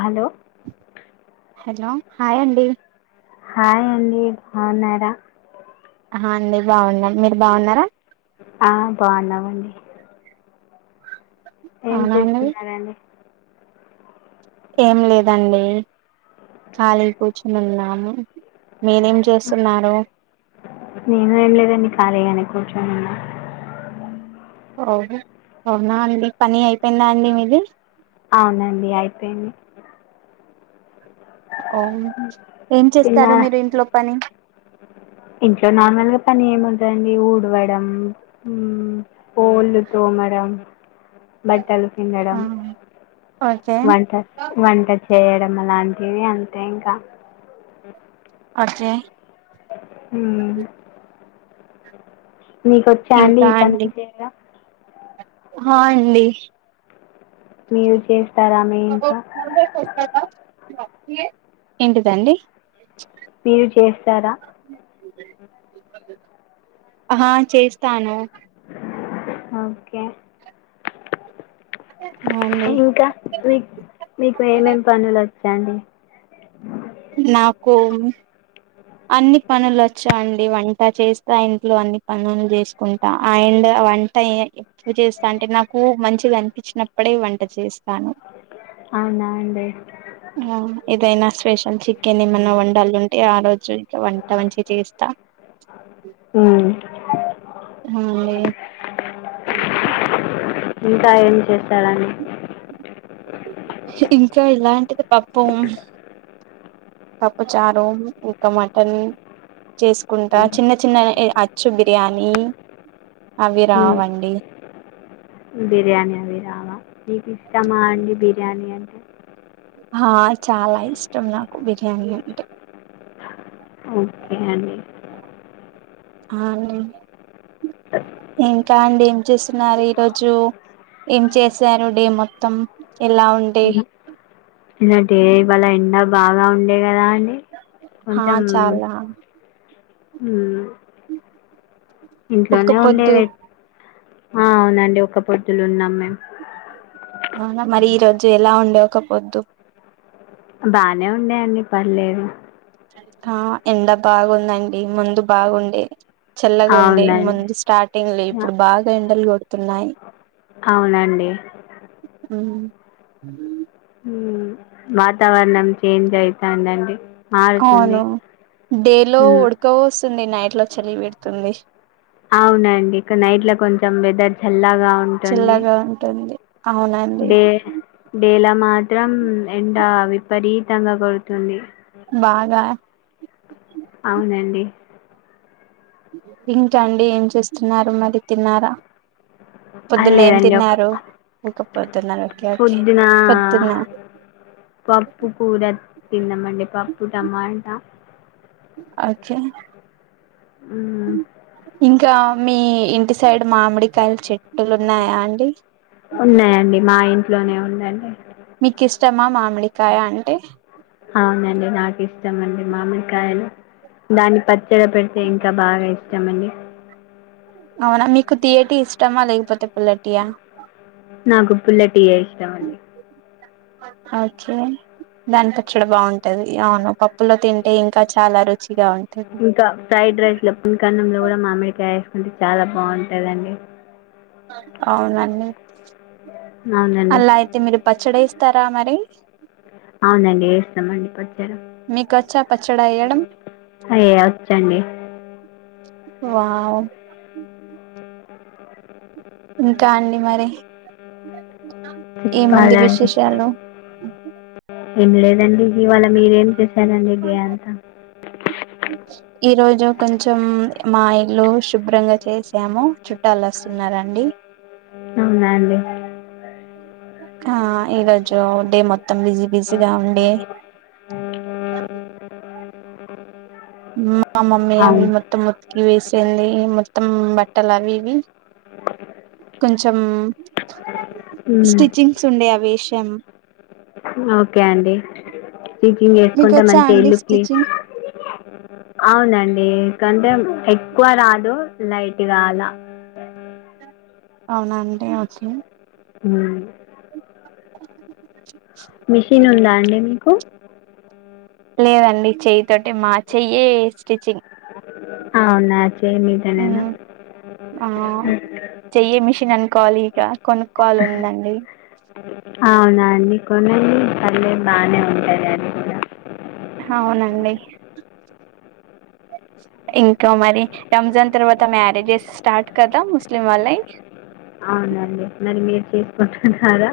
Hello hello hi అండి hi అండి బాగున్నాడా హా అండి బాగున్నాం మీరు బాగున్నారా ఆ బాగున్నావండి ఏం అవునా అండి చేస్తున్నారండి ఏం లేదండి ఖాళీ కూర్చొనినున్నాము నేను ఏం లేదండి ఖాళీగానే కూర్చోనున్నా ఓహ్ అవునా అండి పని అయిపోయిందా అండి మీది అవునండి అయిపోయింది అవున్ ఏం చేస్తారు తిన్నారా మీరు ఇంట్లో పని ఇంట్లో నార్మల్ గా పని ఏముంటదండి ఊడవడం మ్మె బోళ్ళు తోమడం. బట్టలు పిండడం ఆ ఓకే వంట వంట చేయ డం లాంటివి అంతే ఇంకా ఓకే హుమ్ మీ కొచ్చా అండి ఇంకా ఈ పనులు చేయడం హాయ్ అండి మీరు చేస్తారామె ఇంకా ఏంటిదండి మీరు చేస్తారా ఆ చేస్తాను ఓకే అవునండి ఇంకా మీ మీకు ఏమేం పనుల చాడి నాకు అన్ని పనులు వచ్చావుండి వంట చేస్తా ఇంట్లో అన్ని పనులు చేసుకుంటా ఆండ్ వంట ఎక్కువ చేస్తా అంటే నాకు మంచిది అనిపించినప్పుడే వంట చేస్తా అవునా అండి ఇదైనా స్పెషల్ చికెన్ ఏమన్నా వండాల ఉంటే ఆ రోజు వంట మంచిస్తా ఉ అవును లే ఇంకా ఏం చేస్తారండి ఇంకా ఇలాంటిది పప్పు పప్పు చారు ఇంకా మటన్ చేసుకుంటా చిన్న చిన్న చ్చు బిర్యానీ అవి ఉమ్. రావండి బిర్యానీ అవి రావా మీకీష్టమా అండి బిర్యానీ అంటే ఆ చాలా ఇష్టం నాకు బిర్యానీ అంటే ఓకే అండి. అ ఇంకా అండి ఏం చేస్సున్నారు ఈరోజు, ఏం చేశారు డే మొత్తం. ఎలా ఉండే ఇలాంటి ఏ బలైన బాగా ఉండే గదా హా చాలా హు [unintelligible] ఒక్క ఇంట్లోనే పొద్దు ఉండేవి ఆ అవునండి ఒకపొద్ అవునా మరి ఈ రోజు ఎలా ఉండేవు ఒక్కపొద్దు బానే ఉండ్యా అండి పర్లేదు ఎండ బాగుందండి ముందు బాగుండేది చల్లగా ఉండే అవునండి ముందు స్టార్టింగ్ లో ఆ, ఇప్పుడు బాగా ఎండలు గొ తున్నాయ్ అవునండి ఉ వాతావరణం చేంజ్ అయితాంది అండి అవును డే లో మ్మ్ ఉడక పోస్స్తుంది నైట్ నైట్ లో చలి పెడుతుంది అవునండి ఇక నైట్లో కొంచెం వెదర్ చల్లా గా ఉంటుంది చల్లగా ఉంటుంది అవునండి డే డే లా మాత్రం ఎం డ విపరీతంగా కొడుతుంది బాగా అవునండి ఇకాండి ఏం చేస్తున్నారు మరి తిన్నారా అ పొద్దున్న ఏం లేదండి ఒక తిన్నారు ఇంకా పొద్దున్నారు ఓకే ఓకే పొద్దునా పొద్దున్న పప్పు కూర తింన్నామండి పప్పు టమాట ఓకే మ్మ్ ఇంకా మీ ఇంటి అంటె మామిడికాయల చెట్టులు ఉన్నాయా అండి లోనే ఉందండి మీకు ఇష్ట మా మామిడికాయ అంటే అవునండి నాకు ఇష్టం అండి మామిడికాయలు దాన్ని పచ్చడి పెడితే ఇంకా బాగా ఇష్టమ అండి అవునా మీకు తియ్యటి ఇష్టమా లేకపోతే పుల్లటియా నాకు పుల్ల టియే ఇష్టం అండి ఓకే దాని పచ్చడి బాంటది అవును పప్పులో తింటే ఇంకా చాలా రు ఇంకా ఫ్రైడ్ రైస్ లో పింకన్నంలో కూడా మామిడికాయ ఏసుకుంటే చాలా బాగుంటదండి. అవునండి. అవునండి అలా అయితే మీరు పచ్చడేస్ తరా మరీ. అవునండి ఏస్తమండి పచ్ చడ మీకొచ్చా పచ్చడి వేయడం అయే వచ్చండి. వావ్! ఇంకా అండి మరి. ఏముంది చెప్పాలండి విశేషాలు. ఏం లేదండి ఇవాళ మీరేం చేసారండి డే అంతా. ఈ రోజు కొంచం మా ఇల్లు శుభ్రంగా చేసాము. చుట్టాలు వస్తున్నారండి. అవునా అండి. ఆ ఈరోజు డే మొత్తం బిజీ బిజీగా ఉండి. ఉ మా మమ్మీ అవి అవును మొత్తం మొత్ ఇ వేసేంది మొత్తం బట్టలు అవి ఇవీ, కొంచెం మ్మ్. స్టిచింగ్స్ ఉండే అవి వేశాం. ఓకే అండి స్టిట్చింగ్ మీకు చేసుకుంటే వచ్చా మంచి అండి ఇల్లు క్లీన్ స్టిచ్చింగ్ అవునండీ [inaudible] కంటే ఎక్ ఎక్కువ రాదు లైట్ గా అలా అవునా అండి వచ్చు హ్మ మిషిన్ ఉందా అండి మీక్ కు లేదండి చెయ్యి తోటే. మా చెయ్యే స్టిచ్చింగ్. అవునా చేయి మీదనేనా ఆ చెయ్యే మిష్ షిన్ అనుకోవాలి ఇగా కొనుక్కోవాలని ఉందండి. అవునా అండి. కొనండీ పర్లేదు బాగనే ఉంటది అది గూడా. అవునండి. ఇంకా మరి రంజాన్ తర్వాత మ్యారేజెస్ స్టార్ట్ కదా ముస్లిం వాళ్ళై. అవునండి మరి మీరు చేసుకుంటున్నారా.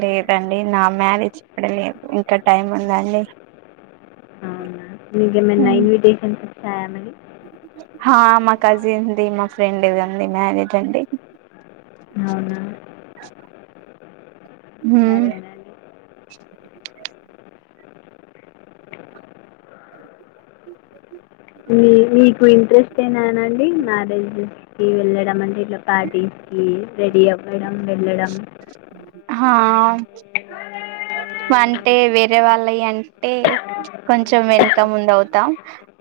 లేదండి నా మ్యారేజ్ ఇప్పుడే లేద్. ఇంకా టైం ఉందండి. ఇంకేమన్నా ఇన్విటేషన్స్ ఫ్యామిలీ అ మా కాసిన్ ది మా ఫ్రెండ్ది ఉంది మ్యారేజ్ అండి అవునా మ్ సరేనండి మీ నీకు ఇంట్రెస్ట్ ఏనానండి మ్యారేజెస్ కి వెళ్ళడం అంటే ఇట్లా పార్టీస్ కి రెడీ అవ్వడం వెళ్ళడం ఆ అంటే వేరే వాళ్ళవి అంటే కొంచెం వెన్కమ్ ముంద అవుతాం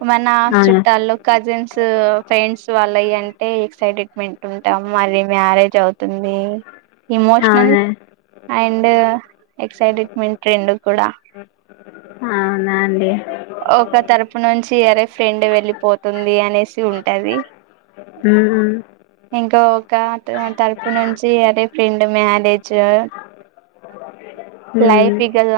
మన అవునా చుట్టాల్లో కజిన్స్ ఫ్రెండ్స్ వాళ్ళు అవి అంటే ఎక్సైటెట్మెంట్ ఉంటాం మరి మ్యారేజ్ అవుతుంది ఇమోషనల్ అవునా అండ్ ఎక్సైటెట్మెంట్ రెండు కూడా అవునా అండి ఒక తరపు నుంచి ఎర ఫ్రెండ్ వెళ్ళిపోతుంది అనేసి ఉంటది మ్ ఇంకా ఒక తరపు నుంచి అదే ఫ్రెండ్ మ్యారేజ్ లైఫ్ మ్మ్. ఇగల్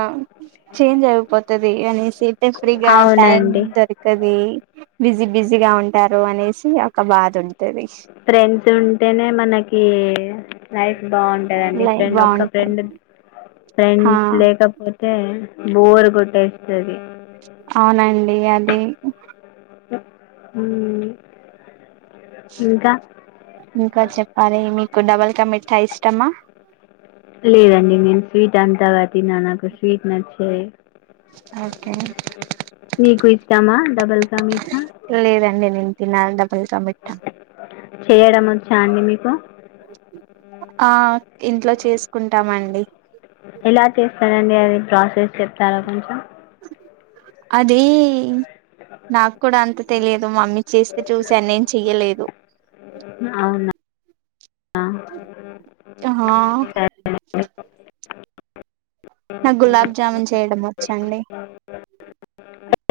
చెంజ్ అయిపొతేది అనేసి ఫ్రీగా టైమ్ అవునండి ఉంటాది [unintelligible] బిజీ బిజీగా ఉంటారు అనేసి ఒక బాధ ఉంటది టెన్స్ ఉంటేనే మనకి లైఫ్ బాగుంటందండి లైఫ్ ఫ్రెండ్ ఒక్క బాగుంటది ఫ్రెండ్ హా ఫ్రెండ్స్ లేకపోతే బోర్ గిట్టేస్తది అవునండి అది మ్మ్ ఇంకా ఇంకా చెప్పాలి మీకు డబల్ కా మిఠా ఇష్టమా లేదండి నేను స్వీట్ అంతగా తిన నాకు స్వీట్ నచ్చదు ఓకే నీకు ఇష్టామా డబల్కా మీఠా నేను లేదండి నిన్న తిన్నాను డబల్ కా మిఠా చేయడం వచ్చా అండి మీకు ఆ ఇంట్లో చేసుకుంటామండి ఎలా చేస్తారండి అది ప్రాసెస్ చెప్తారా కొంచెం అదీ నాకు కూడా అంత తెలియదు మమ్మీ చేస్తే చూసాను నేను చెయ్యలేదు అవునా హా సరే నాకు గులాబ్ జామున్ చేయడం వచ్చండి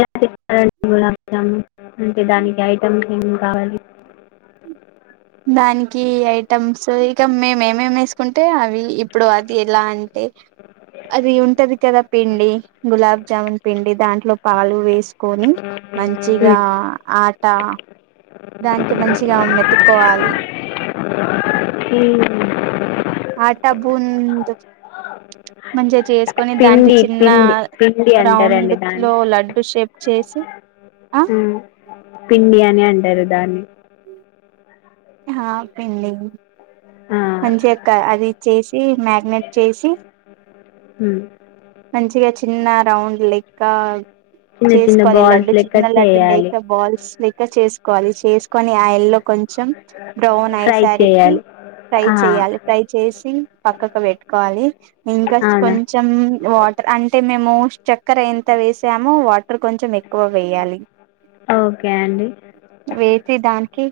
ఎలా చేస్తారండి గులాబ్ జామున్ అంటే దానికి ఐటమ్స్ ఏమి కావాలి దానికి ఐటమ్స్ ఇక మేము ఏమేమి వేసుకుంటే అవి ఇప్పుడు అది ఎలా అంటే అది ఉంటది కదా పిండి గులాబ్ జామున్ పిండి దాంట్లో పాలు వేసుకొని మంచిగా మ్మ్. ఆట దానికి మంచిగా మెతుక్కోవాలి ఈ ఆటా బూంద మే [unintelligible] చేసుకొని దానికి పిండి చిన్న పిండి పిండి అంటారండి రౌండ్ దాన్ని లో లడ్డు షేప్ చేసి ఆ ఉమ్. పిండి అని అంటారు దాన్ని ఆ పిండి ఆ. మంచిగాక్క అది చేసి మ్యగినెట్ చేసి హ్మ్ మంచిగా చిన్న రౌండ్ లెక్క చిన్న చిన్న చేసుకోవాలి బాల్స్ లడ్డు లెక్క చిన్న లడ్డు చేయాలి లేక బాల్స్ లెకా చేసుకోవాలి చేసుకొని‌ ఆయిల్ లో కొంచెం బ్రౌన్ ఫ్రై అయసరికి చేయాలి ఫ్రై ఆ, చేయాలి ఫ్రై చేసి పక్కకు పెట్టుకోవాలి ఇంకా అవునా కొంచెం వాటర్ అంటే మేము చక్కెర ఎంత వేసామో వాటర్ కొంచెం ఎక్కువ వేయాలి ఓకే అండి శి దాన్కి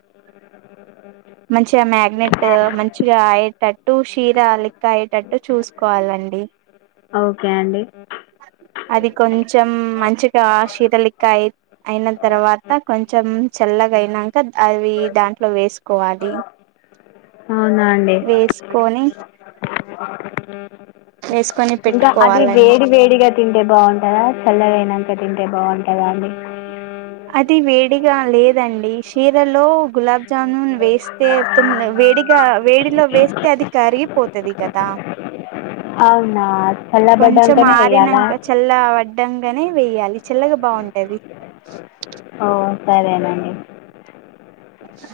మంచిగా మ్యాగ్నెట్ మంచిగా అయేటట్టు చీర లిక్ అయేటట్టు చూసుకోవాలండి ఓకే అండి అది కొంచెం మంచిగా శీతలిక్క అయి అయిన తర్వాత కొంచెం చల్లగా అయినాక అవి దాంట్లో వేసు కోవాలి అవునా అండి వేసుకోని ఏస్ ఇంకా అది వేడి వేడిగా తింటే బాగుంటదా చల్లగై నాంక తింటే బాగుంటందా అండి అది వేడిగా లేదండి షీరలో గులాబ్జామున్ వేస్తే వేడిగా వేడిలో వేస్తే అది కరిగిపోతుది కదా అవునా చల్ల బడ్డ అంటనే వెయ్యాల అడ్డంగానే వేయాలి చిల్లగా బాగుంటది ఓ సరేనండి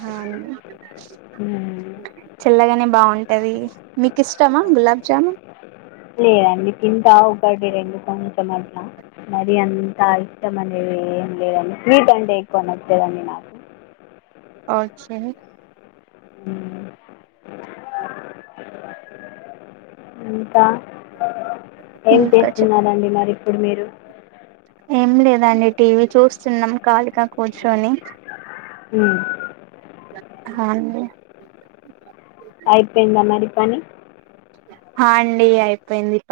అ ఉమ్. చల్లగానే బాగుంటంది మీకు ఇష్టమా గులాబ్ జామున్ లేదండి తింటా ఒకటి రెండు కొంచెం అట్లా మరి అంతా ఇష్టం అనేది ఏం లేదండి స్వీట్ అంటే ఎక్కువ నచ్చదండి నాకు [unintelligible] మ్మ్. ఇంకా ఏం ఇంకా చెప్ చేస్తున్నారండి మరి ఇప్పుడు మీరు ఏం లేదండి టీవీ చూస్తున్నాం కాళిగా కూర్చొని ఉ [unintelligible] కానీ అ అండి అయిపోయింది పని